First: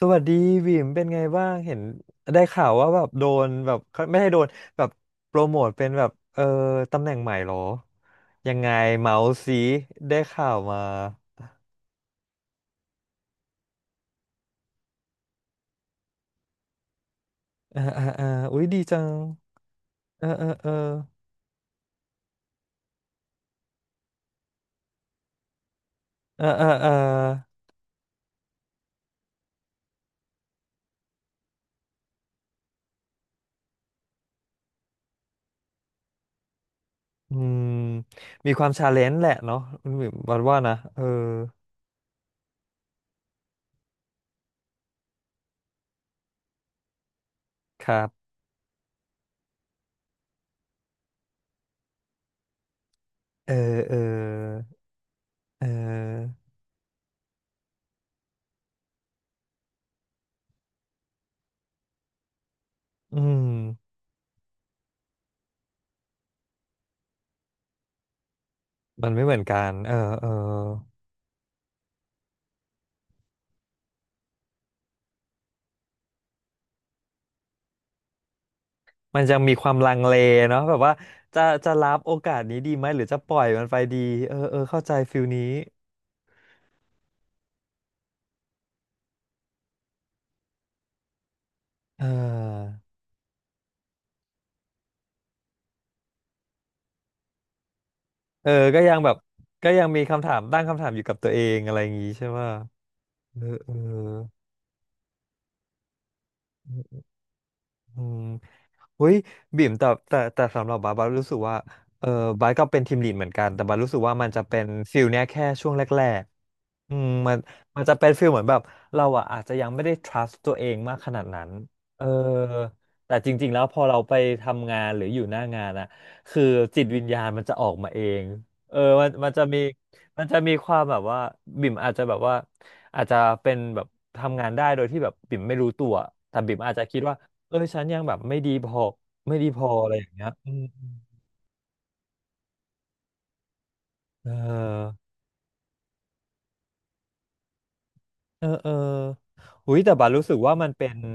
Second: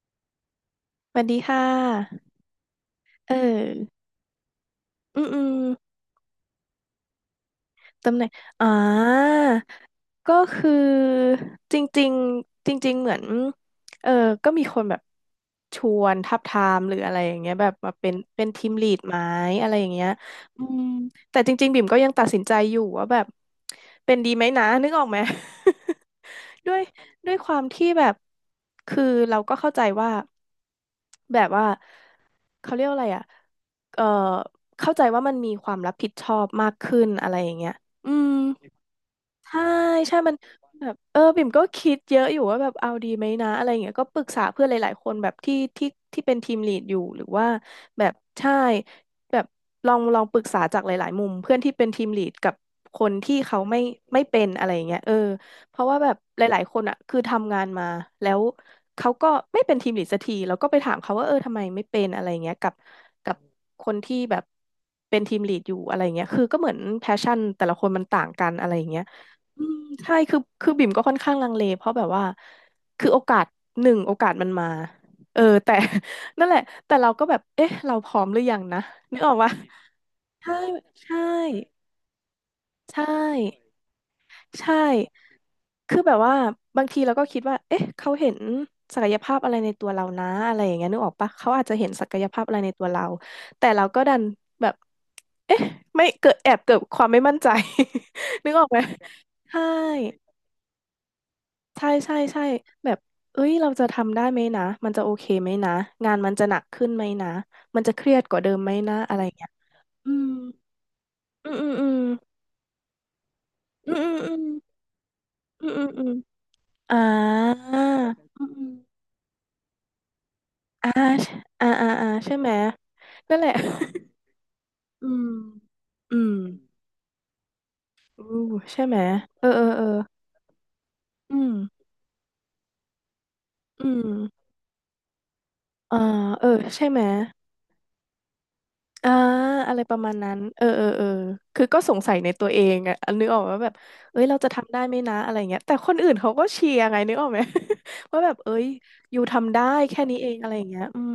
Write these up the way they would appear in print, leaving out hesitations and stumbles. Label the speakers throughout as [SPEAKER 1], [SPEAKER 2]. [SPEAKER 1] สวัสดีวิมเป็น
[SPEAKER 2] ส
[SPEAKER 1] ไง
[SPEAKER 2] วัสดี
[SPEAKER 1] บ้าง
[SPEAKER 2] ค่ะ
[SPEAKER 1] เห็นได้ข่าวว่าแบบโด
[SPEAKER 2] เออ
[SPEAKER 1] นแบบไม่ใช้โดนแบบ
[SPEAKER 2] อืม
[SPEAKER 1] โป
[SPEAKER 2] อื
[SPEAKER 1] ร
[SPEAKER 2] ม
[SPEAKER 1] โมทเป็นแบบตำแหน่งใหม่เหรอ
[SPEAKER 2] ตำแหน่ง
[SPEAKER 1] ยัง
[SPEAKER 2] อ่า
[SPEAKER 1] ไงเมาส์ซีได้
[SPEAKER 2] ก็
[SPEAKER 1] ข่าว
[SPEAKER 2] คื
[SPEAKER 1] มา
[SPEAKER 2] อจริงๆจริงๆเหมือนเออก็มีคนแบบชวนทับทามหรืออะไรอย่างเงี้ยแบบ
[SPEAKER 1] เออ
[SPEAKER 2] มา
[SPEAKER 1] เออ
[SPEAKER 2] เป็น
[SPEAKER 1] เออ
[SPEAKER 2] เป็น
[SPEAKER 1] อุ้
[SPEAKER 2] ที
[SPEAKER 1] ย
[SPEAKER 2] ม
[SPEAKER 1] ดี
[SPEAKER 2] ลี
[SPEAKER 1] จั
[SPEAKER 2] ด
[SPEAKER 1] ง
[SPEAKER 2] ไหมอะไรอย่างเงี้ย
[SPEAKER 1] เออเออ
[SPEAKER 2] อื
[SPEAKER 1] เออ
[SPEAKER 2] มแต่จริงๆบิ่มก็ยังตัดสินใจอยู่ว่าแบบเป็นดีไหมนะนึกออกไหม
[SPEAKER 1] เออเอ อ
[SPEAKER 2] ด้วย
[SPEAKER 1] เออ
[SPEAKER 2] ด้วยความที่แบบคือเราก็เข้าใจว่าแบบว่าเขาเรียกว่าอะไรอ่ะเอ่อเข้าใจว่ามันมีความรับผิดชอบมากขึ้นอะไร
[SPEAKER 1] อื
[SPEAKER 2] อย่าง
[SPEAKER 1] ม
[SPEAKER 2] เงี้ย อืม
[SPEAKER 1] มีความชาเลนจ์แหละเนาะ
[SPEAKER 2] ใช่
[SPEAKER 1] คุณวิม
[SPEAKER 2] ใช่มัน
[SPEAKER 1] วันว่านะ
[SPEAKER 2] แบบ
[SPEAKER 1] เออ
[SPEAKER 2] เออบิ่มก็คิดเยอะอยู่ว่าแบบเอาดีไหมนะอะไรอย่างเงี้ยก็ปรึกษาเพื่อนหลายๆคนแบบที่เป็นทีมลีดอยู่หรือว่า
[SPEAKER 1] ครั
[SPEAKER 2] แบบ
[SPEAKER 1] บ
[SPEAKER 2] ใช่แบบลองปรึกษาจากหลายๆมุมเพื่อนที่เป็นทีมลีดกับคนที่
[SPEAKER 1] เออ
[SPEAKER 2] เขาไม่
[SPEAKER 1] เออ
[SPEAKER 2] ไม่เป็นอะไรอย่างเงี้ยเออ
[SPEAKER 1] เ
[SPEAKER 2] เพราะว่าแบบ
[SPEAKER 1] ออ
[SPEAKER 2] หลายๆคนอ่ะคือทำงานมาแล้วเขาก็ไม่เป็นทีมลีดสักทีแล้วก็ไปถามเขาว่าเออทำไมไม่เป็นอะไรอย่างเงี้ยกับ
[SPEAKER 1] อื
[SPEAKER 2] กับ
[SPEAKER 1] ม
[SPEAKER 2] คนที่แบบเป็นทีมลีดอยู่อะไรอย่างเงี้ยคือก็เหมือนแพชชั่นแต่ละคนมันต่างกันอะไรอย่างเงี้ย
[SPEAKER 1] มันไม่เหมือนกั
[SPEAKER 2] อื
[SPEAKER 1] น
[SPEAKER 2] ม
[SPEAKER 1] เออ
[SPEAKER 2] ใช่
[SPEAKER 1] เออ
[SPEAKER 2] คือบิ่มก็ค่อนข้างลังเลเพราะแบบว่าคือโอกาสหนึ่งโอกาสมันมาเออแต่ นั่นแหละแต่เราก็แบบเอ๊ะเราพร้อมหรือยังนะนึ
[SPEAKER 1] มั
[SPEAKER 2] ก
[SPEAKER 1] น
[SPEAKER 2] ออ
[SPEAKER 1] ยั
[SPEAKER 2] ก
[SPEAKER 1] ง
[SPEAKER 2] ปะ
[SPEAKER 1] มีความลังเล
[SPEAKER 2] ใช่
[SPEAKER 1] เนาะแบบว่า
[SPEAKER 2] ใช่
[SPEAKER 1] จะรับโอกาสนี้ดีไหมหรื
[SPEAKER 2] ใช่
[SPEAKER 1] อจะปล่อยมันไปดีเออเออ
[SPEAKER 2] ใช่
[SPEAKER 1] เข้าใจฟิลนี้
[SPEAKER 2] คือแบบว่าบางทีเราก็คิดว่าเอ๊ะเขาเห็นศักยภาพอะไรในตัวเรานะอะไรอย่างเงี้ยนึกออกปะเขาอาจจะเห็น
[SPEAKER 1] เ
[SPEAKER 2] ศักยภาพอะไรใน
[SPEAKER 1] ออ
[SPEAKER 2] ตัวเราแต่เราก็ดันแบบเอ๊ะไม่เกิดแอบเกิดความไม่มั่นใจ
[SPEAKER 1] เอ
[SPEAKER 2] นึ
[SPEAKER 1] อ
[SPEAKER 2] กออกไหม
[SPEAKER 1] ก็ยังแบบ
[SPEAKER 2] ใช่
[SPEAKER 1] ก็ยังมีคำถามตั้งคำถามอยู่กับตัวเองอะไรอ
[SPEAKER 2] ใช่
[SPEAKER 1] ย่างงี้
[SPEAKER 2] ใช่
[SPEAKER 1] ใช่ไหม
[SPEAKER 2] ใช่แบบ
[SPEAKER 1] เอ
[SPEAKER 2] เอ้
[SPEAKER 1] อ
[SPEAKER 2] ยเรา
[SPEAKER 1] เอ
[SPEAKER 2] จะทำได้ไหมนะมันจะโอเคไหมนะงานมันจะหนักขึ้น
[SPEAKER 1] อ
[SPEAKER 2] ไหมนะมันจะ
[SPEAKER 1] อื
[SPEAKER 2] เครีย
[SPEAKER 1] ม
[SPEAKER 2] ดกว่าเดิมไหมนะ
[SPEAKER 1] อุ้
[SPEAKER 2] อะ
[SPEAKER 1] ย
[SPEAKER 2] ไรเงี้ย
[SPEAKER 1] บิ่มแต่
[SPEAKER 2] อื
[SPEAKER 1] แต่
[SPEAKER 2] ม
[SPEAKER 1] แต่สำหรับบาสรู้สึก
[SPEAKER 2] อืม
[SPEAKER 1] ว่า
[SPEAKER 2] อืม
[SPEAKER 1] เออบาสก็เป็นทีมลีดเหมือนกันแต่บาสรู้
[SPEAKER 2] อื
[SPEAKER 1] สึก
[SPEAKER 2] ม
[SPEAKER 1] ว่ามัน
[SPEAKER 2] อื
[SPEAKER 1] จะ
[SPEAKER 2] ม
[SPEAKER 1] เป็นฟิลเนี้ยแค่
[SPEAKER 2] อื
[SPEAKER 1] ช่
[SPEAKER 2] ม
[SPEAKER 1] วง
[SPEAKER 2] อื
[SPEAKER 1] แร
[SPEAKER 2] มอืมอืม
[SPEAKER 1] กๆอื
[SPEAKER 2] อ่า
[SPEAKER 1] มมันจะเป็นฟิลเห
[SPEAKER 2] อื
[SPEAKER 1] มือน
[SPEAKER 2] ม
[SPEAKER 1] แบบ
[SPEAKER 2] อืม
[SPEAKER 1] เราอ่ะอาจจะยังไม่ได้ trust ตัวเอง
[SPEAKER 2] อ่า
[SPEAKER 1] มากขนาดนั้นเออ
[SPEAKER 2] อ่าใช่ไหม
[SPEAKER 1] แต่จ
[SPEAKER 2] นั่นแห
[SPEAKER 1] ริง
[SPEAKER 2] ละ
[SPEAKER 1] ๆแล้วพอเราไปทำงานห รื
[SPEAKER 2] อื
[SPEAKER 1] ออยู่
[SPEAKER 2] ม
[SPEAKER 1] หน้างานอะ
[SPEAKER 2] อืม
[SPEAKER 1] คือจิตวิญญาณมันจะออกมาเอง
[SPEAKER 2] อู้
[SPEAKER 1] เออ
[SPEAKER 2] ใช่ไหม
[SPEAKER 1] มัน
[SPEAKER 2] เอ
[SPEAKER 1] จะ
[SPEAKER 2] อ
[SPEAKER 1] มี
[SPEAKER 2] เออเออ
[SPEAKER 1] มันจะมีความแบบว่า
[SPEAKER 2] อื
[SPEAKER 1] บิ่ม
[SPEAKER 2] ม
[SPEAKER 1] อาจจะแบบว่าอาจจะเป็นแบบ
[SPEAKER 2] อืม
[SPEAKER 1] ทำงานได้โดยที่แบบบิ่มไม่รู้ตัว
[SPEAKER 2] อ่า
[SPEAKER 1] แต่
[SPEAKER 2] เออ
[SPEAKER 1] บิ่มอาจจะ
[SPEAKER 2] ใช่ไห
[SPEAKER 1] คิ
[SPEAKER 2] ม
[SPEAKER 1] ดว่า เออฉันยังแบบไม่ดีพอ
[SPEAKER 2] อ่า
[SPEAKER 1] ไม่ดีพอ
[SPEAKER 2] อะไร
[SPEAKER 1] อะ
[SPEAKER 2] ป
[SPEAKER 1] ไร
[SPEAKER 2] ระ
[SPEAKER 1] อย่า
[SPEAKER 2] มา
[SPEAKER 1] ง
[SPEAKER 2] ณ
[SPEAKER 1] เงี้ย
[SPEAKER 2] นั้น
[SPEAKER 1] อื
[SPEAKER 2] เอ
[SPEAKER 1] ม
[SPEAKER 2] อเออเออคือก็สงสัยในตัวเองอะนึกออกว่าแบบเอ้ย
[SPEAKER 1] เ
[SPEAKER 2] เราจะทำได้ไหม
[SPEAKER 1] ออ
[SPEAKER 2] นะอะไรเงี้ยแต่คนอื่นเขาก็เชียร์ไงนึกออกไหม ว่าแบบ
[SPEAKER 1] เออ
[SPEAKER 2] เอ้ย
[SPEAKER 1] เออ
[SPEAKER 2] อยู่ทำได้
[SPEAKER 1] หุยแต่
[SPEAKER 2] แค่
[SPEAKER 1] บัด
[SPEAKER 2] นี้
[SPEAKER 1] รู้
[SPEAKER 2] เอ
[SPEAKER 1] สึ
[SPEAKER 2] ง
[SPEAKER 1] ก
[SPEAKER 2] อะไร
[SPEAKER 1] ว่า
[SPEAKER 2] อย่า
[SPEAKER 1] มั
[SPEAKER 2] ง
[SPEAKER 1] น
[SPEAKER 2] เงี้ย
[SPEAKER 1] เป็น
[SPEAKER 2] อืม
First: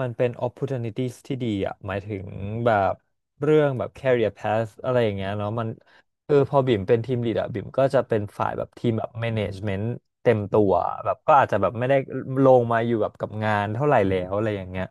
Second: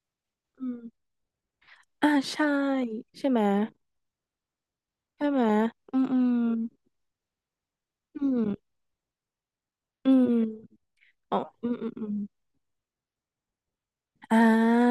[SPEAKER 1] มันเป็น
[SPEAKER 2] อืม
[SPEAKER 1] opportunities ที่ดีอ่ะหมาย
[SPEAKER 2] อ่า
[SPEAKER 1] ถึง
[SPEAKER 2] ใช่
[SPEAKER 1] แบบ
[SPEAKER 2] ใช่ไหม
[SPEAKER 1] เรื่องแบบ career path อะไรอย่าง
[SPEAKER 2] ใช่
[SPEAKER 1] เงี้ย
[SPEAKER 2] ไหม
[SPEAKER 1] เนาะมัน
[SPEAKER 2] อืมอื
[SPEAKER 1] เออ
[SPEAKER 2] ม
[SPEAKER 1] พอบิ่มเป็นทีม lead อ่ะบิ่มก็จะเป็น
[SPEAKER 2] อื
[SPEAKER 1] ฝ่ายแบบทีมแบบ management
[SPEAKER 2] มอืม
[SPEAKER 1] เต็มตัวแบบก็
[SPEAKER 2] อ๋อ
[SPEAKER 1] อาจจะ
[SPEAKER 2] อื
[SPEAKER 1] แบบ
[SPEAKER 2] ม
[SPEAKER 1] ไม่
[SPEAKER 2] อืม
[SPEAKER 1] ได้
[SPEAKER 2] อืม
[SPEAKER 1] ลงมาอยู่แบบกับงานเท่าไหร่แล้ว
[SPEAKER 2] อ่
[SPEAKER 1] อะไรอย่างเงี้ย
[SPEAKER 2] า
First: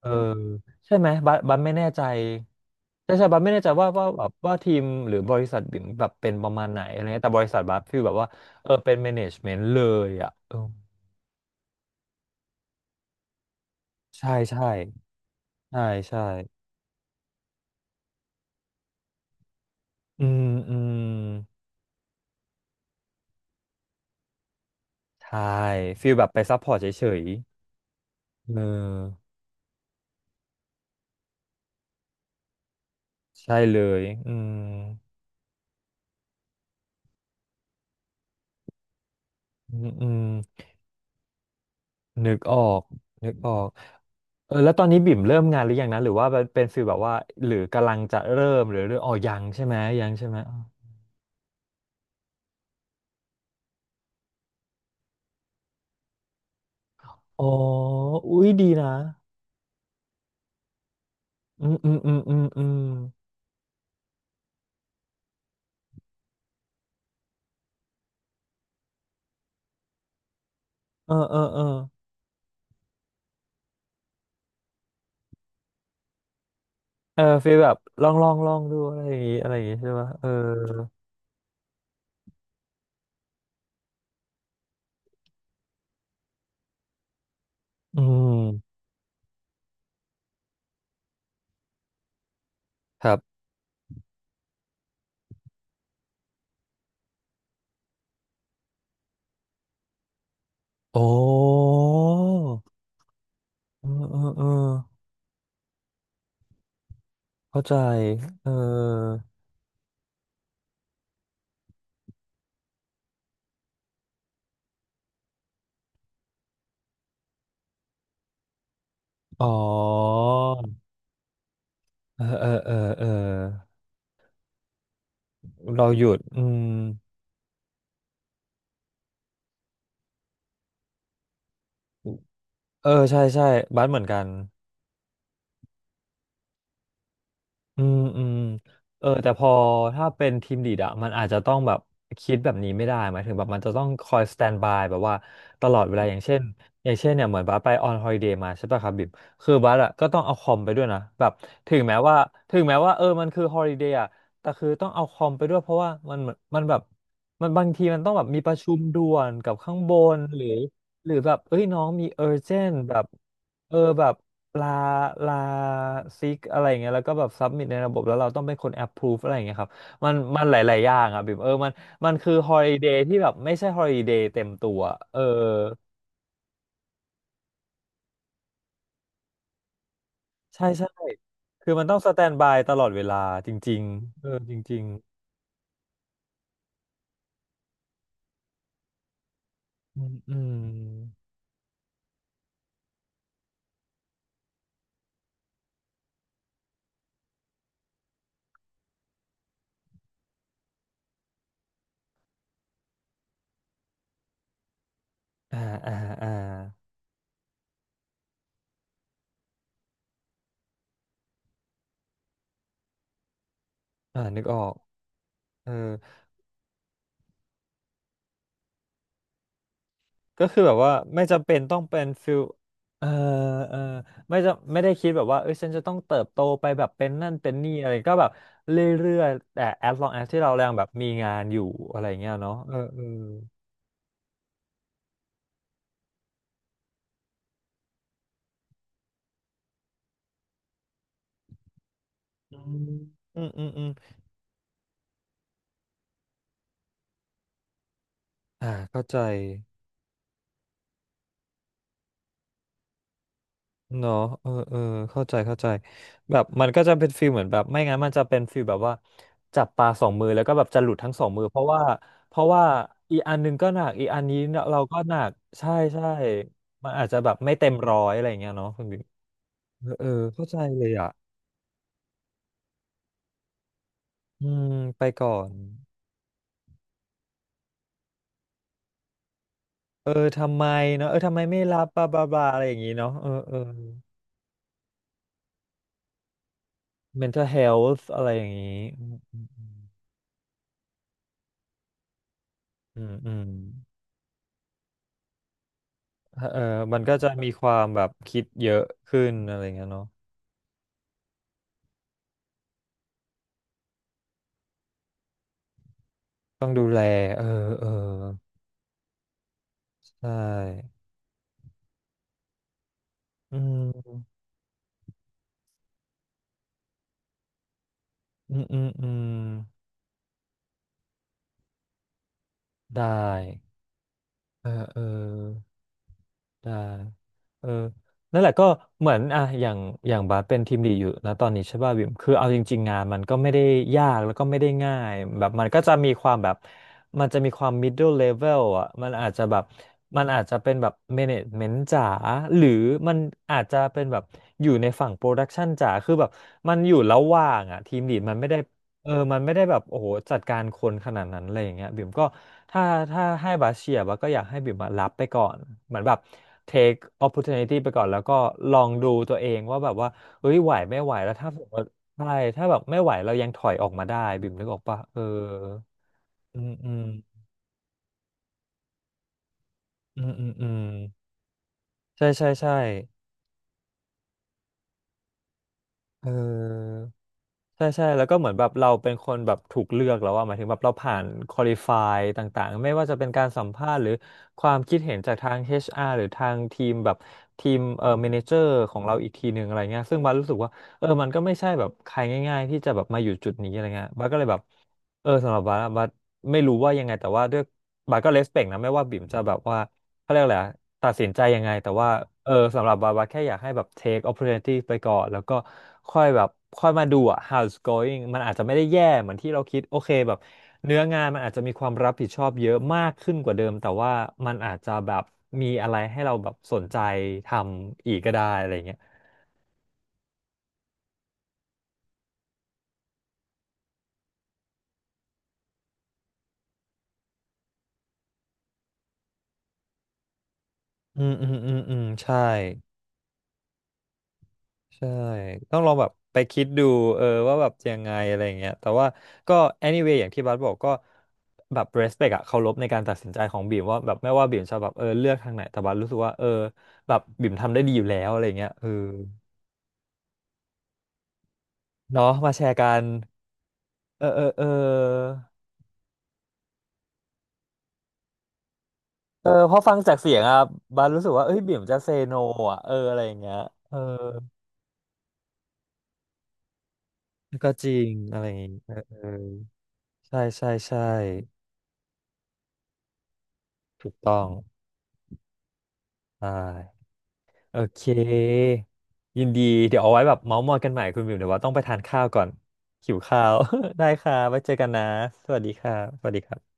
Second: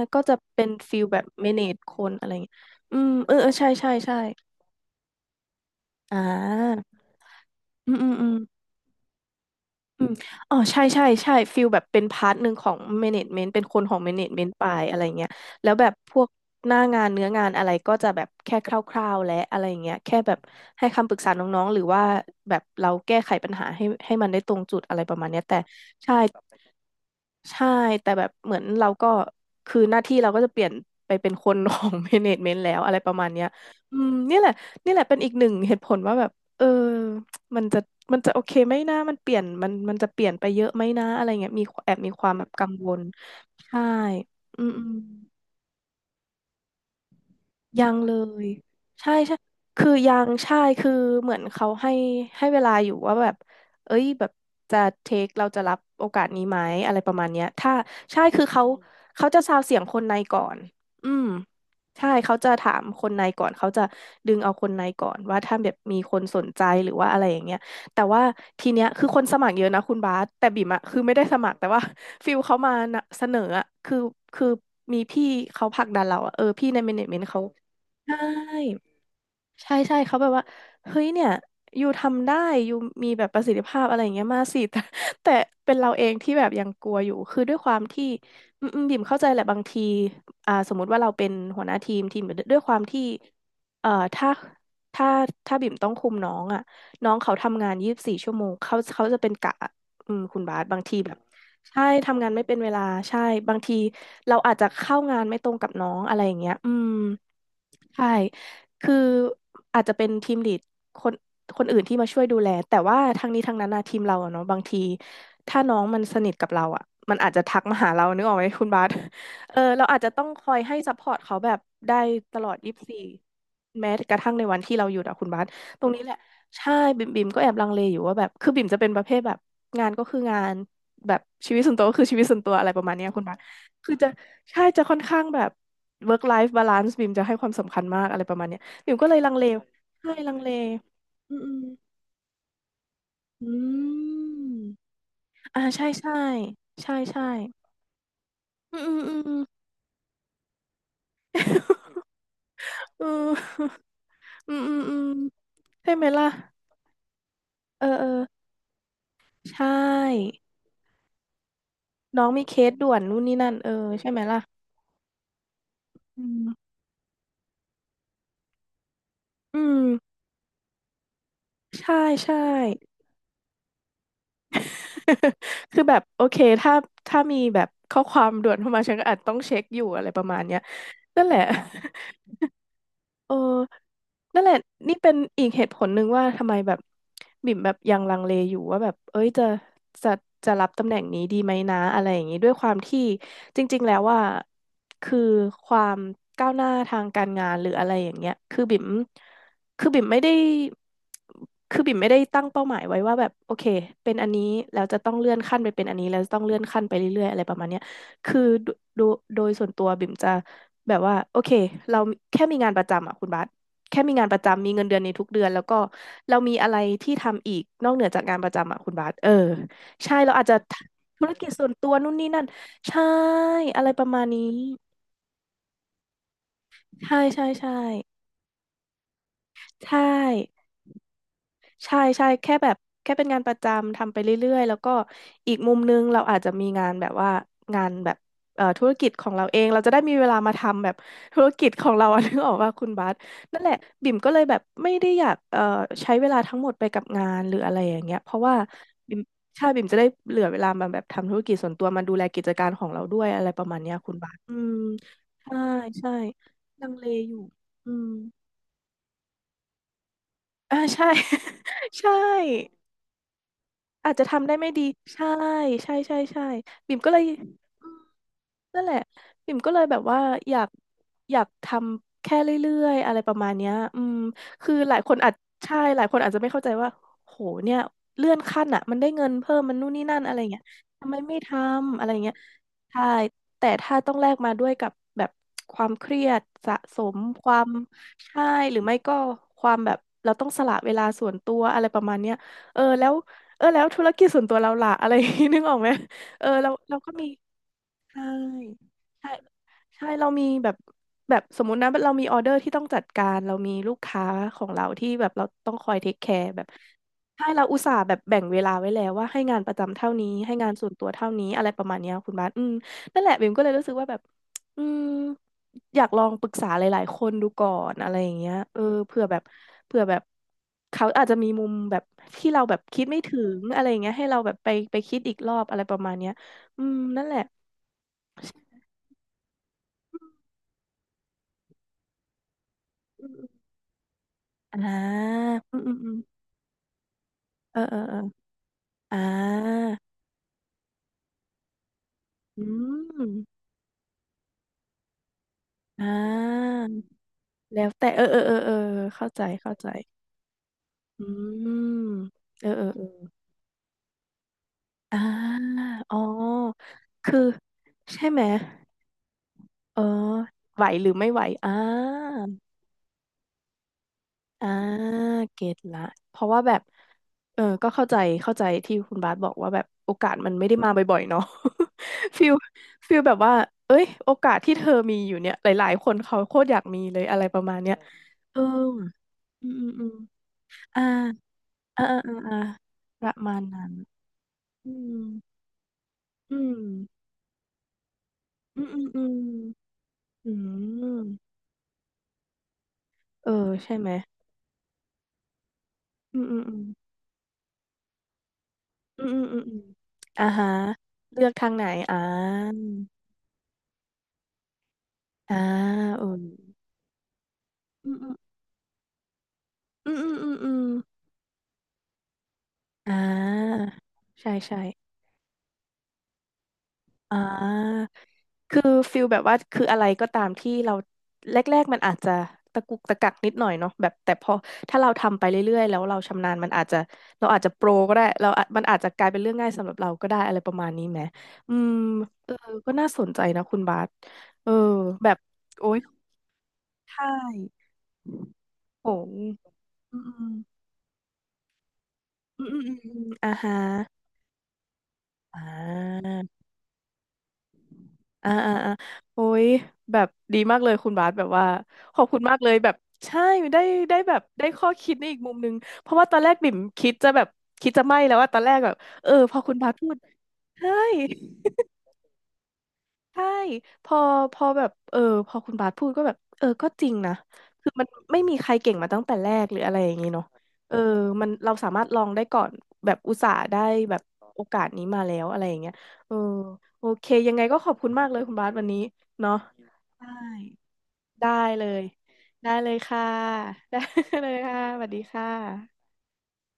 [SPEAKER 1] เออ
[SPEAKER 2] ก็จะเป็น
[SPEAKER 1] ใช่
[SPEAKER 2] ฟิล
[SPEAKER 1] ไหม
[SPEAKER 2] แบบ
[SPEAKER 1] บัสไม่
[SPEAKER 2] manage
[SPEAKER 1] แน่
[SPEAKER 2] ค
[SPEAKER 1] ใจ
[SPEAKER 2] นอะไรเงี้ยอืม
[SPEAKER 1] ใช่ใช่
[SPEAKER 2] เออ
[SPEAKER 1] บัส
[SPEAKER 2] เออ
[SPEAKER 1] ไม่แน่
[SPEAKER 2] ใช่
[SPEAKER 1] ใจว่า
[SPEAKER 2] ใช่
[SPEAKER 1] ว่า
[SPEAKER 2] ใช่
[SPEAKER 1] แบบว่าทีมหรือบริษัทบิ่มแบบ
[SPEAKER 2] อ่
[SPEAKER 1] เป็นประมาณไหน
[SPEAKER 2] า
[SPEAKER 1] อะไรเงี้ยแต่บริษัทบัส
[SPEAKER 2] อืม
[SPEAKER 1] ฟีล
[SPEAKER 2] อื
[SPEAKER 1] แบ
[SPEAKER 2] ม
[SPEAKER 1] บ
[SPEAKER 2] อื
[SPEAKER 1] ว่า
[SPEAKER 2] ม
[SPEAKER 1] เออเป็น management เล
[SPEAKER 2] อื
[SPEAKER 1] ย
[SPEAKER 2] ม
[SPEAKER 1] อ่ะเอ
[SPEAKER 2] อ๋อ
[SPEAKER 1] อ
[SPEAKER 2] ใช่ใช่ใช่ฟิลแบบเป็นพาร์ทหนึ่งของเมเนจเมนต์เป็นคนของเมเน
[SPEAKER 1] ใช่
[SPEAKER 2] จเมนต์
[SPEAKER 1] ใช่
[SPEAKER 2] ไปอะไรเงี้ยแล้ว
[SPEAKER 1] ใช่
[SPEAKER 2] แบบพ
[SPEAKER 1] ใช่
[SPEAKER 2] วกหน้างานเนื้องานอะไรก็จะแบบแค่คร่าวๆและอะไรเงี้ยแค่
[SPEAKER 1] อื
[SPEAKER 2] แบบ
[SPEAKER 1] มอื
[SPEAKER 2] ให้
[SPEAKER 1] ม
[SPEAKER 2] คำปรึกษาน้องๆหรือว่าแบบเราแก้ไขปัญหาให้มันได้ตรงจุดอะไรประมาณ
[SPEAKER 1] ใช่
[SPEAKER 2] เนี้ยแต่
[SPEAKER 1] ฟี
[SPEAKER 2] ใช่
[SPEAKER 1] ลแบบไปซัพพอร์ตเฉย
[SPEAKER 2] ใช่แต่แบบเห
[SPEAKER 1] ๆ
[SPEAKER 2] มื
[SPEAKER 1] เอ
[SPEAKER 2] อ
[SPEAKER 1] อ
[SPEAKER 2] นเราก็คือหน้าที่เราก็จะเปลี่ยนไปเป็นคน ของ เมเนจเมนต์แล้วอะไรประมาณเนี้ย
[SPEAKER 1] ใช่เล
[SPEAKER 2] อื
[SPEAKER 1] ย
[SPEAKER 2] ม
[SPEAKER 1] อื
[SPEAKER 2] นี่แหละ
[SPEAKER 1] ม
[SPEAKER 2] นี่แหละเป็นอีกหนึ่งเหตุผลว่าแบบเออมันจะมันจะโอเคไหมนะมันเปลี่ยนมัน
[SPEAKER 1] อืม
[SPEAKER 2] มัน
[SPEAKER 1] อื
[SPEAKER 2] จะเป
[SPEAKER 1] ม
[SPEAKER 2] ลี่ยนไปเยอะไหมนะอะไรเงี้ยมีแอบมีควา
[SPEAKER 1] นึ
[SPEAKER 2] ม
[SPEAKER 1] ก
[SPEAKER 2] แบบ
[SPEAKER 1] ออ
[SPEAKER 2] กัง
[SPEAKER 1] ก
[SPEAKER 2] วล
[SPEAKER 1] นึกออก
[SPEAKER 2] ใช่
[SPEAKER 1] เออ
[SPEAKER 2] อืม
[SPEAKER 1] แล้วต
[SPEAKER 2] อื
[SPEAKER 1] อน
[SPEAKER 2] ม
[SPEAKER 1] นี้บิ่มเริ่มงานหรือยังนะหรือว่าเป็นฟีลแบบว่าหรือ
[SPEAKER 2] ยั
[SPEAKER 1] กำลั
[SPEAKER 2] ง
[SPEAKER 1] ง
[SPEAKER 2] เล
[SPEAKER 1] จะเริ่
[SPEAKER 2] ย
[SPEAKER 1] มหรือหรืออ๋
[SPEAKER 2] ใช่
[SPEAKER 1] อยั
[SPEAKER 2] ใช่
[SPEAKER 1] งใช่ไหม
[SPEAKER 2] คือ
[SPEAKER 1] ยัง
[SPEAKER 2] ยั
[SPEAKER 1] ใช่
[SPEAKER 2] ง
[SPEAKER 1] ไหม
[SPEAKER 2] ใช่คือเหมือนเขาให้เวลาอยู่ว่าแบบเอ้ยแบบจะเทคเราจะรับโอกาสนี้ไหมอะไรประมาณเนี้
[SPEAKER 1] อ๋
[SPEAKER 2] ย
[SPEAKER 1] อ
[SPEAKER 2] ถ้าใช่คื
[SPEAKER 1] อุ้
[SPEAKER 2] อ
[SPEAKER 1] ย
[SPEAKER 2] เขา
[SPEAKER 1] ดีนะ
[SPEAKER 2] เขาจะซาวเสียงคนในก่อนอืม
[SPEAKER 1] อืมอืม
[SPEAKER 2] ใช่
[SPEAKER 1] อืมอื
[SPEAKER 2] เขา
[SPEAKER 1] ม
[SPEAKER 2] จะ
[SPEAKER 1] อื
[SPEAKER 2] ถา
[SPEAKER 1] ม
[SPEAKER 2] มคนในก่อนเขาจะดึงเอาคนในก่อนว่าถ้าแบบมีคนสนใจหรือว่าอะไรอย่างเงี้ยแต่ว่าทีเนี้ยคือคนสมัครเยอะนะคุณบาสแต่บิ่มอะคือ
[SPEAKER 1] เอ
[SPEAKER 2] ไม่
[SPEAKER 1] อ
[SPEAKER 2] ได้ส
[SPEAKER 1] เออ
[SPEAKER 2] มัคร
[SPEAKER 1] เออ
[SPEAKER 2] แต่ว่า ฟิลเขามานะเสนออะคือคือมีพี่เขาผลักดันเราอะเออพี่ในเมเนจเม
[SPEAKER 1] เอ
[SPEAKER 2] น
[SPEAKER 1] อ
[SPEAKER 2] ต์เขา
[SPEAKER 1] ฟีลแบบล
[SPEAKER 2] ใช
[SPEAKER 1] องลองลองดู
[SPEAKER 2] ่
[SPEAKER 1] อะไรอย่างงี้อะไรอย่าง
[SPEAKER 2] ใช่
[SPEAKER 1] งี้ใช่
[SPEAKER 2] ใช่
[SPEAKER 1] ปหะ
[SPEAKER 2] เขา
[SPEAKER 1] เอ
[SPEAKER 2] แบ
[SPEAKER 1] อ
[SPEAKER 2] บว่า เฮ้ยเนี่ยอยู่ทำได้ยูมีแบบประสิทธิภาพอะไรอย่างเงี้ยมา สิแต่แต่เป็นเราเองที่แบบยังกลัวอยู่คือด้วยความ
[SPEAKER 1] อื
[SPEAKER 2] ที่อืม
[SPEAKER 1] ม
[SPEAKER 2] อืมบิ่มเข้าใจแหละบางทีสมมุติว่าเราเป็นหัวหน้าทีมด้วยความที่
[SPEAKER 1] ครับ
[SPEAKER 2] เอ่อถ้าถ้าถ้าบิ่มต้องคุมน้องอ่ะน้องเขาทำงาน24 ชั่วโมงเขาจะเป็นกะอืมคุณบาสบางที
[SPEAKER 1] โอ้
[SPEAKER 2] แบบใช่ทำงานไม่เป็นเวลา ใช่บางที
[SPEAKER 1] เออเออ
[SPEAKER 2] เรา
[SPEAKER 1] เออ
[SPEAKER 2] อาจจะเข้างานไม่ตรงกับน้องอะไรอย่างเงี้ยอืม
[SPEAKER 1] เข้าใจ
[SPEAKER 2] ใช่
[SPEAKER 1] เออ
[SPEAKER 2] คืออาจจะเป็นทีมลีดคนคนอื่นที่มาช่วยดูแลแต่ว่าทั้งนี้ทั้งนั้นนะทีมเราอะเนาะบางทีถ้าน้องมันสนิทกับเราอะมันอาจจะทักมาหาเรานึกออกไหมคุณบาส
[SPEAKER 1] อ๋อ
[SPEAKER 2] เออเราอาจจะต้องคอยให้ซัพพอร์ตเขาแบบได้
[SPEAKER 1] เออ
[SPEAKER 2] ต
[SPEAKER 1] เอ
[SPEAKER 2] ลอ
[SPEAKER 1] อ
[SPEAKER 2] ด
[SPEAKER 1] เอ
[SPEAKER 2] ยี่
[SPEAKER 1] อ
[SPEAKER 2] สิบสี่
[SPEAKER 1] เออ
[SPEAKER 2] แม้กระทั่งในวันที่เราหยุดอะคุณบาสตร
[SPEAKER 1] เรา
[SPEAKER 2] งนี้
[SPEAKER 1] ห
[SPEAKER 2] แห
[SPEAKER 1] ยุ
[SPEAKER 2] ละ
[SPEAKER 1] ดอื
[SPEAKER 2] ใช่
[SPEAKER 1] ม
[SPEAKER 2] บิ่มก็แอบลังเลอยู่ว่าแบบคือบิ่มจะเป็นประเภทแบบงานก็คืองานแบบชีวิตส่วนตัวก็คือชีวิตส่วนตัวอะไรประ
[SPEAKER 1] เออ
[SPEAKER 2] มาณเนี้ย
[SPEAKER 1] ใช่
[SPEAKER 2] คุณบาส
[SPEAKER 1] ใช่บัส
[SPEAKER 2] คือ
[SPEAKER 1] เหมือ
[SPEAKER 2] จะ
[SPEAKER 1] นกัน
[SPEAKER 2] ใช่จะค่อนข้างแบบ work life balance บิ่มจะให้ความสำคั
[SPEAKER 1] อื
[SPEAKER 2] ญ
[SPEAKER 1] ม
[SPEAKER 2] มากอะ
[SPEAKER 1] อื
[SPEAKER 2] ไรป
[SPEAKER 1] ม
[SPEAKER 2] ระมาณเนี้ย ปิ่ม
[SPEAKER 1] เอ
[SPEAKER 2] ก็
[SPEAKER 1] อ
[SPEAKER 2] เลยลั
[SPEAKER 1] แต่
[SPEAKER 2] ง
[SPEAKER 1] พ
[SPEAKER 2] เล
[SPEAKER 1] อถ้า
[SPEAKER 2] ใช่
[SPEAKER 1] เป็
[SPEAKER 2] ลั
[SPEAKER 1] น
[SPEAKER 2] งเล
[SPEAKER 1] ทีมลีดอะมันอาจ
[SPEAKER 2] อื
[SPEAKER 1] จะ
[SPEAKER 2] ม
[SPEAKER 1] ต้องแบบคิดแบบนี้ไม่ได้หมายถึงแบ
[SPEAKER 2] อื
[SPEAKER 1] บมันจะต้อง
[SPEAKER 2] มอื
[SPEAKER 1] คอยสแต
[SPEAKER 2] ม
[SPEAKER 1] นบายแบบว่า
[SPEAKER 2] อ่า
[SPEAKER 1] ตลอด
[SPEAKER 2] ใช่
[SPEAKER 1] เวลา
[SPEAKER 2] ใช่
[SPEAKER 1] อย่างเช่นอย่า
[SPEAKER 2] ใช่
[SPEAKER 1] งเช่น
[SPEAKER 2] ใช่
[SPEAKER 1] เนี่ยเหมือนบัสไปออนฮอ i ิเดย์มาใช่
[SPEAKER 2] อื
[SPEAKER 1] ป่ะ
[SPEAKER 2] ม
[SPEAKER 1] ครั
[SPEAKER 2] อื
[SPEAKER 1] บ
[SPEAKER 2] ม
[SPEAKER 1] บิ๊ม
[SPEAKER 2] อื
[SPEAKER 1] คือ
[SPEAKER 2] ม
[SPEAKER 1] บัสอะก็ต้องเอาคอมไปด้วยนะแบบถึงแม้ว่าถึงแม้ว่าเออมันคือฮอ l i เดย์อะแต่
[SPEAKER 2] อืม
[SPEAKER 1] คือ
[SPEAKER 2] อืม
[SPEAKER 1] ต้อง
[SPEAKER 2] อืม
[SPEAKER 1] เอาค
[SPEAKER 2] อืม
[SPEAKER 1] อมไปด้วยเพราะ
[SPEAKER 2] ใช่
[SPEAKER 1] ว่า
[SPEAKER 2] ไหม
[SPEAKER 1] มัน
[SPEAKER 2] ล่ะ
[SPEAKER 1] เหมือนมันแบบมันบางที
[SPEAKER 2] เออ
[SPEAKER 1] มัน
[SPEAKER 2] เออ
[SPEAKER 1] ต้องแบบมีประชุมด่วนกับ
[SPEAKER 2] ใช่
[SPEAKER 1] ข้างบนหรือแบบเอ้ยน้องมี
[SPEAKER 2] น้
[SPEAKER 1] เอ
[SPEAKER 2] อ
[SPEAKER 1] อ
[SPEAKER 2] ง
[SPEAKER 1] ร์
[SPEAKER 2] มี
[SPEAKER 1] เจ
[SPEAKER 2] เคส
[SPEAKER 1] น
[SPEAKER 2] ด่
[SPEAKER 1] แบ
[SPEAKER 2] วน
[SPEAKER 1] บ
[SPEAKER 2] นู่นนี่นั่นเออ
[SPEAKER 1] เออแบ
[SPEAKER 2] ใช่
[SPEAKER 1] บ
[SPEAKER 2] ไหมล่ะ
[SPEAKER 1] ลาลา
[SPEAKER 2] อื
[SPEAKER 1] ซิกอะไร
[SPEAKER 2] ม
[SPEAKER 1] อย่างเงี้ยแล้วก็แบบซับมิ t ในระบบแล้วเราต้องเป็นคน approve อะไรอย่างเงี้ย
[SPEAKER 2] อื
[SPEAKER 1] ครับ
[SPEAKER 2] ม
[SPEAKER 1] มันหลายๆอย่างอ่ะบิมเออมัน
[SPEAKER 2] ใช่
[SPEAKER 1] มันคือ
[SPEAKER 2] ใช่
[SPEAKER 1] holiday ที่แบบไม่ใช่ holiday เต็มตัวเออ
[SPEAKER 2] คือแบบโอเคถ้ามีแบบข้อความด่วนเข้ามาฉันก็อาจต้องเช็คอยู่อะไรประมาณเนี้ย
[SPEAKER 1] ใช่ใช่
[SPEAKER 2] นั่นแหละ
[SPEAKER 1] คือมันต้องสแต นบายตลอดเวลา
[SPEAKER 2] เออ
[SPEAKER 1] จริงๆเออ
[SPEAKER 2] นั่นแห
[SPEAKER 1] จ
[SPEAKER 2] ละ
[SPEAKER 1] ริง
[SPEAKER 2] นี่เป็นอีกเหตุผลหนึ่งว่าทำไมแบบบิ่มแบบยังลังเลอยู่ว่าแบบเอ้ย
[SPEAKER 1] ๆอื
[SPEAKER 2] จะ
[SPEAKER 1] มอื
[SPEAKER 2] จะ
[SPEAKER 1] ม
[SPEAKER 2] รับตำแหน่งนี้ดีไหมนะอะไรอย่างนี้ด้วยความที่จริงๆแล้วว่าคือความก้าวหน้าทางการงานหรืออะไรอย่างเงี้ยคือบิ่มคือบิ่มไม่ได้คือบิ่มไม่ได้ตั้งเป้าหมายไว้ว่าแบบโอเคเป็นอันนี้แล้วจะต้องเลื่อนขั้
[SPEAKER 1] อ่า
[SPEAKER 2] นไปเป็น
[SPEAKER 1] อ่า
[SPEAKER 2] อันนี้แล้ว
[SPEAKER 1] อ่า
[SPEAKER 2] จะต้องเลื่อนขั้นไปเรื่อยๆอะไรประมาณเนี้ยคือโดโดยส่วนตัวบิ่มจะ แบบว่าโอเคเราแค่มีงานประจำอ่ะคุณบาสแค่มี
[SPEAKER 1] อ่า
[SPEAKER 2] งานป
[SPEAKER 1] นึ
[SPEAKER 2] ระ
[SPEAKER 1] กออ
[SPEAKER 2] จำมี
[SPEAKER 1] ก
[SPEAKER 2] เงินเดือนในทุกเดือนแล้ว
[SPEAKER 1] เออ
[SPEAKER 2] ก็เรามีอะไรที่ทำอีกนอกเหนือจากงานประจำอ่ะคุณบาสเออใช่เราอา
[SPEAKER 1] ก็
[SPEAKER 2] จจะ
[SPEAKER 1] คือแบบว่าไม่
[SPEAKER 2] ธุร
[SPEAKER 1] จำ
[SPEAKER 2] กิจ
[SPEAKER 1] เป็น
[SPEAKER 2] ส่วน
[SPEAKER 1] ต้อง
[SPEAKER 2] ตัว
[SPEAKER 1] เป็น
[SPEAKER 2] นู่นนี่
[SPEAKER 1] ฟิล
[SPEAKER 2] นั่นใช่
[SPEAKER 1] เออเออ
[SPEAKER 2] อะไรประมาณ
[SPEAKER 1] ไม่
[SPEAKER 2] นี้
[SPEAKER 1] จะไม่ได้คิดแบบว่าเอ้ยฉันจะต้องเติบโตไปแบบเป็น
[SPEAKER 2] ใช่
[SPEAKER 1] นั่น
[SPEAKER 2] ใช่
[SPEAKER 1] เป็น
[SPEAKER 2] ใช่
[SPEAKER 1] นี่อะไรก็แบบเรื่อยๆแต่ as
[SPEAKER 2] ใช่
[SPEAKER 1] long as ที่เรายังแบบมีงานอยู่
[SPEAKER 2] ใช่
[SPEAKER 1] อะไร
[SPEAKER 2] ใช่
[SPEAKER 1] เงี้ย
[SPEAKER 2] แค่
[SPEAKER 1] เนาะ
[SPEAKER 2] แบ
[SPEAKER 1] เอ
[SPEAKER 2] บ
[SPEAKER 1] อเออ
[SPEAKER 2] แค่เป็นงานประจำทำไปเรื่อยๆแล้วก็อีกมุมนึงเราอาจจะมีงานแบบว่างานแบบธุรกิจของเราเองเราจะได้มีเวลามาทำแบบธุรกิจของเราอะ นึกออ
[SPEAKER 1] อื
[SPEAKER 2] ก
[SPEAKER 1] ม
[SPEAKER 2] ว่าคุณบาส
[SPEAKER 1] อืม
[SPEAKER 2] นั่น
[SPEAKER 1] อื
[SPEAKER 2] แห
[SPEAKER 1] ม
[SPEAKER 2] ละ
[SPEAKER 1] อืม
[SPEAKER 2] บิ่มก็เลยแบบไม่ได้อยากใช้เวลาทั้งหมดไปกับงานหรืออะไรอย่างเงี้ยเพราะว่า
[SPEAKER 1] อ่าเข้า
[SPEAKER 2] บิ่
[SPEAKER 1] ใจ
[SPEAKER 2] มใช่บิ่มจะได้เหลือเวลามาแบบทำธุรกิจส่วนตัวมาดูแลกิจการของเราด้วยอะไรประมาณเนี้ยคุ
[SPEAKER 1] เนาะ
[SPEAKER 2] ณบาส
[SPEAKER 1] เออ
[SPEAKER 2] อืม
[SPEAKER 1] เออเข้าใจ
[SPEAKER 2] ใช่
[SPEAKER 1] เข้าใจ
[SPEAKER 2] ใช่
[SPEAKER 1] แบบมันก็
[SPEAKER 2] ลัง
[SPEAKER 1] จะ
[SPEAKER 2] เล
[SPEAKER 1] เป็นฟี
[SPEAKER 2] อ
[SPEAKER 1] ล
[SPEAKER 2] ยู่
[SPEAKER 1] เหมือนแบบไม่
[SPEAKER 2] อื
[SPEAKER 1] งั้น
[SPEAKER 2] ม
[SPEAKER 1] มันจะเป็นฟีลแบบว่าจับปลาสองมือแล้วก็แบบ
[SPEAKER 2] อ่า
[SPEAKER 1] จะหลุด
[SPEAKER 2] ใช่
[SPEAKER 1] ทั้งสองมือเพราะว่า
[SPEAKER 2] ใช่
[SPEAKER 1] เพราะว่าอีกอันหนึงก็หนักอีก
[SPEAKER 2] อาจ
[SPEAKER 1] อัน
[SPEAKER 2] จะ
[SPEAKER 1] นี้
[SPEAKER 2] ทำได้ไม่
[SPEAKER 1] เรา
[SPEAKER 2] ดี
[SPEAKER 1] ก็หนั
[SPEAKER 2] ใช่
[SPEAKER 1] กใช่
[SPEAKER 2] ใช่
[SPEAKER 1] ใช่
[SPEAKER 2] ใช่ใช่
[SPEAKER 1] มัน
[SPEAKER 2] บิ่ม
[SPEAKER 1] อาจ
[SPEAKER 2] ก็
[SPEAKER 1] จะ
[SPEAKER 2] เลย
[SPEAKER 1] แบบไม่เต็ม
[SPEAKER 2] อื
[SPEAKER 1] ร้
[SPEAKER 2] ม
[SPEAKER 1] อยอะไรอย่างเงี้ยเนาะ
[SPEAKER 2] นั่
[SPEAKER 1] คุ
[SPEAKER 2] น
[SPEAKER 1] ณ
[SPEAKER 2] แหละ
[SPEAKER 1] บิ๊ก
[SPEAKER 2] ปิ่มก็เล
[SPEAKER 1] เอ
[SPEAKER 2] ย
[SPEAKER 1] อ
[SPEAKER 2] แบบ
[SPEAKER 1] เออ
[SPEAKER 2] ว่า
[SPEAKER 1] เข้า
[SPEAKER 2] อ
[SPEAKER 1] ใจ
[SPEAKER 2] ยาก
[SPEAKER 1] เลยอ่ะ
[SPEAKER 2] อยากทำแค่เรื่อยๆอะไรประมาณเนี้ยอืม
[SPEAKER 1] อืม
[SPEAKER 2] คือหลาย
[SPEAKER 1] ไป
[SPEAKER 2] คน
[SPEAKER 1] ก่
[SPEAKER 2] อา
[SPEAKER 1] อ
[SPEAKER 2] จ
[SPEAKER 1] น
[SPEAKER 2] ใช่หลายคนอาจจะไม่เข้าใจว่าโหเนี่ยเลื่อนขั้นอ่ะมันได้เงินเพิ่มมันนู่นนี่
[SPEAKER 1] เออ
[SPEAKER 2] นั่นอะไร
[SPEAKER 1] ทำ
[SPEAKER 2] เงี้ย
[SPEAKER 1] ไมเนาะ
[SPEAKER 2] ทำไม
[SPEAKER 1] เออทำ
[SPEAKER 2] ไม่
[SPEAKER 1] ไม
[SPEAKER 2] ท
[SPEAKER 1] ไม่รับ
[SPEAKER 2] ำ
[SPEAKER 1] บ
[SPEAKER 2] อะ
[SPEAKER 1] ลา
[SPEAKER 2] ไร
[SPEAKER 1] บลา
[SPEAKER 2] เงี้
[SPEAKER 1] บ
[SPEAKER 2] ย
[SPEAKER 1] ลาอะไรอย่างงี้
[SPEAKER 2] ใช่
[SPEAKER 1] เนาะเออเออ
[SPEAKER 2] แต่ถ้าต้องแลกมาด้วยกับแบบความเครียดสะสมค
[SPEAKER 1] mental
[SPEAKER 2] วาม
[SPEAKER 1] health อะไรอ
[SPEAKER 2] ใช่
[SPEAKER 1] ย่าง
[SPEAKER 2] หรื
[SPEAKER 1] งี้
[SPEAKER 2] อไม่ก็ความแบบเราต้องสละเวลาส่วนตัวอะไรประมาณเนี้ยเออ
[SPEAKER 1] อื
[SPEAKER 2] แล้
[SPEAKER 1] ม
[SPEAKER 2] ว
[SPEAKER 1] อืมอื
[SPEAKER 2] เอ
[SPEAKER 1] ม
[SPEAKER 2] อแล้วธุรกิจส่วนตัวเราล่ะอะไรอย่างงี้นึกออกไหม
[SPEAKER 1] เอ
[SPEAKER 2] เออ
[SPEAKER 1] อ
[SPEAKER 2] เรา
[SPEAKER 1] มัน
[SPEAKER 2] ก็
[SPEAKER 1] ก็
[SPEAKER 2] มี
[SPEAKER 1] จะมีความแบบ
[SPEAKER 2] ใช่
[SPEAKER 1] คิดเยอะขึ้
[SPEAKER 2] ใช่
[SPEAKER 1] นอะไรเงี้ย
[SPEAKER 2] ใช่
[SPEAKER 1] เนาะ
[SPEAKER 2] เรามีแบบแบบสมมุตินะเรามีออเดอร์ที่ต้องจัดการเรามีลูกค้าของเราที่แบบเราต้องคอยเทคแคร์แบ
[SPEAKER 1] ต้
[SPEAKER 2] บ
[SPEAKER 1] องดูแล เอ
[SPEAKER 2] ใช่
[SPEAKER 1] อ
[SPEAKER 2] เราอุต
[SPEAKER 1] เออ
[SPEAKER 2] ส่าห์แบบแบ่งเวลาไว้แล้วว่าให้งานประจำเท่า
[SPEAKER 1] ใช
[SPEAKER 2] นี้ให้งานส่วน
[SPEAKER 1] ่
[SPEAKER 2] ตัวเท่านี้อะไรประมาณเนี้ยคุณบาสอืมนั่นแหละเบม
[SPEAKER 1] อื
[SPEAKER 2] ก็เลยรู้
[SPEAKER 1] ม
[SPEAKER 2] สึกว่าแบบอืมอยากลองปรึกษาหลายๆคนดูก่อนอะไรอย่างเงี้ย
[SPEAKER 1] อืม อื
[SPEAKER 2] เออ
[SPEAKER 1] มอื
[SPEAKER 2] เผื่
[SPEAKER 1] ม
[SPEAKER 2] อแบบเผื่อแบบเขาอาจจะมีมุมแบบที่เราแบบคิด
[SPEAKER 1] ได้
[SPEAKER 2] ไม่ถึงอะไรอย่างเงี้ยให้เราแบบ
[SPEAKER 1] เออ
[SPEAKER 2] ไป
[SPEAKER 1] เออ
[SPEAKER 2] คิดอีกรอบอะไรประมาณเนี้ย
[SPEAKER 1] ได้
[SPEAKER 2] อืมนั่นแหละ
[SPEAKER 1] เออนั่นแหละก็เหมือนอ่ะอย่างบาสเป็นทีมลีดอยู่นะตอนนี้ใช่ป่ะวิมคือเอาจริงๆงานมันก็ไม่ได้ยากแล้วก็ไม่ได้
[SPEAKER 2] อ่า
[SPEAKER 1] ง่ายแบบมัน
[SPEAKER 2] อื
[SPEAKER 1] ก็
[SPEAKER 2] มอื
[SPEAKER 1] จะ
[SPEAKER 2] มอื
[SPEAKER 1] มี
[SPEAKER 2] ม
[SPEAKER 1] ความแบบมันจะมีความ
[SPEAKER 2] เออเออ
[SPEAKER 1] middle
[SPEAKER 2] เออ
[SPEAKER 1] level อ่ะมัน
[SPEAKER 2] อ่
[SPEAKER 1] อาจจะแบบ
[SPEAKER 2] า
[SPEAKER 1] มันอาจจะเป็นแบบ management จ๋าห
[SPEAKER 2] อื
[SPEAKER 1] รือมัน
[SPEAKER 2] ม
[SPEAKER 1] อาจจะเป็นแบบอยู่ในฝั่ง production จ๋า
[SPEAKER 2] อ่
[SPEAKER 1] คือแบบ
[SPEAKER 2] า
[SPEAKER 1] มันอยู่ระหว่างอ่ะ
[SPEAKER 2] แล้ว
[SPEAKER 1] ทีม
[SPEAKER 2] แต่
[SPEAKER 1] ลี
[SPEAKER 2] เอ
[SPEAKER 1] ด
[SPEAKER 2] อ
[SPEAKER 1] มั
[SPEAKER 2] เอ
[SPEAKER 1] น
[SPEAKER 2] อ
[SPEAKER 1] ไม่
[SPEAKER 2] เอ
[SPEAKER 1] ได้
[SPEAKER 2] อเออ
[SPEAKER 1] เออ
[SPEAKER 2] เข้า
[SPEAKER 1] มัน
[SPEAKER 2] ใจ
[SPEAKER 1] ไม่ได้
[SPEAKER 2] เข้า
[SPEAKER 1] แบบ
[SPEAKER 2] ใจ
[SPEAKER 1] โอ้โหจัดการคนขนา
[SPEAKER 2] อื
[SPEAKER 1] ดนั้นอะไรอย่างเงี้ยบิ่ม
[SPEAKER 2] ม
[SPEAKER 1] ก็
[SPEAKER 2] เออเอ
[SPEAKER 1] ถ้า
[SPEAKER 2] อเออ
[SPEAKER 1] ถ้าให้บาสเชียร์บาสก็อยากให้บิ่มมารับ
[SPEAKER 2] อ่า
[SPEAKER 1] ไปก่อนเหมือนแบ
[SPEAKER 2] อ๋อ
[SPEAKER 1] บ take
[SPEAKER 2] คือ
[SPEAKER 1] opportunity ไปก่อนแล้ว
[SPEAKER 2] ใช่
[SPEAKER 1] ก็
[SPEAKER 2] ไหม
[SPEAKER 1] ลองดูตัวเองว่าแบบ
[SPEAKER 2] เออ
[SPEAKER 1] ว่าเฮ้ยไหว
[SPEAKER 2] ไหว
[SPEAKER 1] ไม่
[SPEAKER 2] หรื
[SPEAKER 1] ไห
[SPEAKER 2] อ
[SPEAKER 1] ว
[SPEAKER 2] ไม่
[SPEAKER 1] แล้ว
[SPEAKER 2] ไหว
[SPEAKER 1] ถ้าสม
[SPEAKER 2] อ่า
[SPEAKER 1] มติใช่ถ้าแบบไม่ไหวเรายังถอยออกมาได้บิ่มนึ
[SPEAKER 2] อ่า
[SPEAKER 1] กออกปะเออ
[SPEAKER 2] เก็ตละเพราะ
[SPEAKER 1] อื
[SPEAKER 2] ว่า
[SPEAKER 1] ม
[SPEAKER 2] แบบ
[SPEAKER 1] อืม
[SPEAKER 2] เออก็เข้าใจเข้าใจที่คุณบาสบอกว่าแบบโอ
[SPEAKER 1] อื
[SPEAKER 2] กา
[SPEAKER 1] ม
[SPEAKER 2] ส
[SPEAKER 1] อื
[SPEAKER 2] มั
[SPEAKER 1] ม
[SPEAKER 2] นไม่
[SPEAKER 1] อื
[SPEAKER 2] ได้
[SPEAKER 1] ม
[SPEAKER 2] มาบ่อยๆเนาะ
[SPEAKER 1] ใช่
[SPEAKER 2] ฟิ
[SPEAKER 1] ใช่
[SPEAKER 2] ล
[SPEAKER 1] ใช่
[SPEAKER 2] แบบว่าเอ้ยโอกาสที่เธอมีอยู่เนี่ยหลายๆคน
[SPEAKER 1] เออ
[SPEAKER 2] เขาโคตรอยากมีเลยอะไรประมาณ
[SPEAKER 1] ใช่
[SPEAKER 2] เนี้ย
[SPEAKER 1] ใช่แล้วก็เหมือน
[SPEAKER 2] เออ
[SPEAKER 1] แบบเราเป็นคนแบบ
[SPEAKER 2] อื
[SPEAKER 1] ถู
[SPEAKER 2] มอื
[SPEAKER 1] ก
[SPEAKER 2] ม
[SPEAKER 1] เลื
[SPEAKER 2] อืม
[SPEAKER 1] อกแล้วว่าหมายถึงแบบเรา
[SPEAKER 2] อ่า
[SPEAKER 1] ผ่านควอลิฟา
[SPEAKER 2] อ่าอ่า
[SPEAKER 1] ย
[SPEAKER 2] อ่าอ่า
[SPEAKER 1] ต่างๆไม่ว่าจะ
[SPEAKER 2] ป
[SPEAKER 1] เป็น
[SPEAKER 2] ระ
[SPEAKER 1] การ
[SPEAKER 2] มาณ
[SPEAKER 1] สัม
[SPEAKER 2] นั้
[SPEAKER 1] ภา
[SPEAKER 2] น
[SPEAKER 1] ษณ์หรือความ
[SPEAKER 2] อื
[SPEAKER 1] คิด
[SPEAKER 2] ม
[SPEAKER 1] เห็นจากทาง HR หรือทา
[SPEAKER 2] อื
[SPEAKER 1] ง
[SPEAKER 2] ม
[SPEAKER 1] ทีมแบบทีมเมเนเจอร์
[SPEAKER 2] อืม
[SPEAKER 1] ขอ
[SPEAKER 2] อื
[SPEAKER 1] ง
[SPEAKER 2] ม
[SPEAKER 1] เรา
[SPEAKER 2] อื
[SPEAKER 1] อีก
[SPEAKER 2] ม
[SPEAKER 1] ทีหนึ่งอะไรเงี้ยซึ่งบาสรู้
[SPEAKER 2] อื
[SPEAKER 1] สึกว่าเออมันก็ไม่
[SPEAKER 2] ม
[SPEAKER 1] ใช่แบบใครง่ายๆที่จะแบบมาอยู่
[SPEAKER 2] เอ
[SPEAKER 1] จุด
[SPEAKER 2] อ
[SPEAKER 1] นี้อะไร
[SPEAKER 2] ใช่
[SPEAKER 1] เงี้
[SPEAKER 2] ไหม
[SPEAKER 1] ยบาสก็เลยแบบเออสำหรับบาสอะบาส
[SPEAKER 2] อืมอื
[SPEAKER 1] ไม่รู้
[SPEAKER 2] ม
[SPEAKER 1] ว่ายังไงแต่ว่าด้วยบาสก็เลสเปกนะไม่ว่าบิ่
[SPEAKER 2] อื
[SPEAKER 1] ม
[SPEAKER 2] ม
[SPEAKER 1] จะแบ
[SPEAKER 2] อืมอื
[SPEAKER 1] บ
[SPEAKER 2] มอื
[SPEAKER 1] ว่า
[SPEAKER 2] ม
[SPEAKER 1] เขาเรี
[SPEAKER 2] อืม
[SPEAKER 1] ยก
[SPEAKER 2] อ่า
[SPEAKER 1] อะไร
[SPEAKER 2] ฮะ
[SPEAKER 1] อะตัดสินใจ
[SPEAKER 2] เลือก
[SPEAKER 1] ยัง
[SPEAKER 2] ทา
[SPEAKER 1] ไง
[SPEAKER 2] งไหน
[SPEAKER 1] แต่ว่า
[SPEAKER 2] อ่า
[SPEAKER 1] เออสำหรับบาบาแค่อยากให้แบบ take opportunity ไปก่อนแล้ว
[SPEAKER 2] อ่า
[SPEAKER 1] ก็ค่อ
[SPEAKER 2] เออ
[SPEAKER 1] ยแบบค่อยมาดูอะ how it's
[SPEAKER 2] อืม
[SPEAKER 1] going
[SPEAKER 2] อืม
[SPEAKER 1] มันอาจจะไม่ได้แย่เหมือนที่เราคิด โอเค
[SPEAKER 2] อืมอื
[SPEAKER 1] แบบ
[SPEAKER 2] มอืม
[SPEAKER 1] เนื้องานมันอาจจะมีความรับผิดชอบเยอะมา
[SPEAKER 2] อ่
[SPEAKER 1] กขึ้นกว่าเดิม
[SPEAKER 2] า
[SPEAKER 1] แต่ว่ามั
[SPEAKER 2] ใช่
[SPEAKER 1] นอาจ
[SPEAKER 2] ใช่
[SPEAKER 1] จะแบบมีอะไรให้เราแบบสนใจ
[SPEAKER 2] อ่
[SPEAKER 1] ท
[SPEAKER 2] า
[SPEAKER 1] ำอีกก็ได้อะไร
[SPEAKER 2] คือ
[SPEAKER 1] เงี้ย
[SPEAKER 2] ฟิลแบบว่าคืออะไรก็ตามที่เราแรกๆมันอาจจะตะกุกตะกักนิดหน่อยเนาะแบบแต่พอถ้าเราทำไปเรื่อยๆแล้วเราชำนาญมันอาจจะเราอาจจะโปรก็ได้เราอาจมันอาจจะกลายเป็นเรื่องง่ายสำหรับเราก็ได้อะไรประมาณนี้ไหม
[SPEAKER 1] อืมอืมอื
[SPEAKER 2] อื
[SPEAKER 1] ม
[SPEAKER 2] ม
[SPEAKER 1] อืมใช่
[SPEAKER 2] เออก็น่าสนใจนะคุณบาสเออ
[SPEAKER 1] ใช่
[SPEAKER 2] แบบ
[SPEAKER 1] ต้อง
[SPEAKER 2] โอ๊
[SPEAKER 1] ลอง
[SPEAKER 2] ย
[SPEAKER 1] แบบไปคิดดู
[SPEAKER 2] ใช
[SPEAKER 1] เออว่าแบบ
[SPEAKER 2] ่
[SPEAKER 1] ยังไงอะไรอย่างเงี้ยแต่
[SPEAKER 2] โ
[SPEAKER 1] ว่าก็
[SPEAKER 2] หอื
[SPEAKER 1] anyway อย่างที่บัสบอก
[SPEAKER 2] ม
[SPEAKER 1] ก็แบบ respect อะเคา
[SPEAKER 2] อื
[SPEAKER 1] ร
[SPEAKER 2] ม
[SPEAKER 1] พ
[SPEAKER 2] อืม
[SPEAKER 1] ใน
[SPEAKER 2] อืม
[SPEAKER 1] การ
[SPEAKER 2] อื
[SPEAKER 1] ตัด
[SPEAKER 2] ม
[SPEAKER 1] สินใจ
[SPEAKER 2] อ่า
[SPEAKER 1] ของ
[SPEAKER 2] ฮะ
[SPEAKER 1] บีมว่าแบบไม่ว่าบีมจะแบบเออเลือกทาง
[SPEAKER 2] อ่
[SPEAKER 1] ไหนแต่บัสรู้สึกว่าเออ
[SPEAKER 2] า
[SPEAKER 1] แบบบีมทำได้ดีอยู่แล้วอะไร
[SPEAKER 2] อ่า
[SPEAKER 1] เงี้ย
[SPEAKER 2] อ่า
[SPEAKER 1] เออ
[SPEAKER 2] อ่าโอ้ยแบบดีมากเลยคุณบาสแบบว่าขอ
[SPEAKER 1] เนาะ
[SPEAKER 2] บคุณ
[SPEAKER 1] มา
[SPEAKER 2] มาก
[SPEAKER 1] แช
[SPEAKER 2] เลย
[SPEAKER 1] ร์กั
[SPEAKER 2] แบบ
[SPEAKER 1] น
[SPEAKER 2] ใช่ได้ได้
[SPEAKER 1] เออ
[SPEAKER 2] แบบ
[SPEAKER 1] เออเอ
[SPEAKER 2] ได้
[SPEAKER 1] อ
[SPEAKER 2] ข้อคิดในอีกมุมนึงเพราะว่าตอนแรกบิ่มคิดจะแบบคิดจะไม่แล้วว่าตอนแรกแบบเออ
[SPEAKER 1] เออ
[SPEAKER 2] พอคุ
[SPEAKER 1] พ
[SPEAKER 2] ณ
[SPEAKER 1] อ
[SPEAKER 2] บา
[SPEAKER 1] ฟั
[SPEAKER 2] ส
[SPEAKER 1] ง
[SPEAKER 2] พู
[SPEAKER 1] จา
[SPEAKER 2] ด
[SPEAKER 1] กเสียงอะ
[SPEAKER 2] ใช่
[SPEAKER 1] บัสรู้สึกว่าเอ้ยบีมจะเซโนอะเอออะไรอย่าง
[SPEAKER 2] ใช่
[SPEAKER 1] เงี้ยเออ
[SPEAKER 2] พอพอแบบเออพอคุณบาสพูดก็แบบเออก็จริงนะ
[SPEAKER 1] ก็จ
[SPEAKER 2] คือ
[SPEAKER 1] ริ
[SPEAKER 2] มัน
[SPEAKER 1] ง
[SPEAKER 2] ไม่
[SPEAKER 1] อะไรอ
[SPEAKER 2] มี
[SPEAKER 1] ย่าง
[SPEAKER 2] ใค
[SPEAKER 1] เงี้
[SPEAKER 2] ร
[SPEAKER 1] ยเอ
[SPEAKER 2] เก่
[SPEAKER 1] อ
[SPEAKER 2] งมา
[SPEAKER 1] เอ
[SPEAKER 2] ตั้งแต่
[SPEAKER 1] อ
[SPEAKER 2] แรกหรืออะไรอย่างงี้
[SPEAKER 1] ใช่
[SPEAKER 2] เนาะ
[SPEAKER 1] ใช่
[SPEAKER 2] เออ
[SPEAKER 1] ใช่
[SPEAKER 2] มันเราสามารถลองได้ก่อนแบบอุตส่าห์ได้
[SPEAKER 1] ถู
[SPEAKER 2] แบ
[SPEAKER 1] ก
[SPEAKER 2] บ
[SPEAKER 1] ต้อง
[SPEAKER 2] โอกาสนี้มาแล้วอะไรอย่างเงี้ยเออ
[SPEAKER 1] ใช่
[SPEAKER 2] โอเคยังไง
[SPEAKER 1] โอ
[SPEAKER 2] ก็ขอบ
[SPEAKER 1] เค
[SPEAKER 2] คุณมากเลยคุณบาสวันนี้
[SPEAKER 1] ยิน
[SPEAKER 2] เนาะ
[SPEAKER 1] ดี เดี๋ยวเอาไว้
[SPEAKER 2] ได้
[SPEAKER 1] แบบเมาท์มอยกันใหม่คุณบิวเดี๋
[SPEAKER 2] ได้
[SPEAKER 1] ยวว่าต้องไป
[SPEAKER 2] เล
[SPEAKER 1] ทาน
[SPEAKER 2] ย
[SPEAKER 1] ข้าวก่อนหิว
[SPEAKER 2] ค่ะ
[SPEAKER 1] ข้าว
[SPEAKER 2] ได้
[SPEAKER 1] ได้ค่ะ
[SPEAKER 2] เลย
[SPEAKER 1] ไว้เจอ
[SPEAKER 2] ค่ะ
[SPEAKER 1] กัน
[SPEAKER 2] ส
[SPEAKER 1] นะ
[SPEAKER 2] วัสดีค่ะ
[SPEAKER 1] สวัสดีค่ะ สวัสดีครับ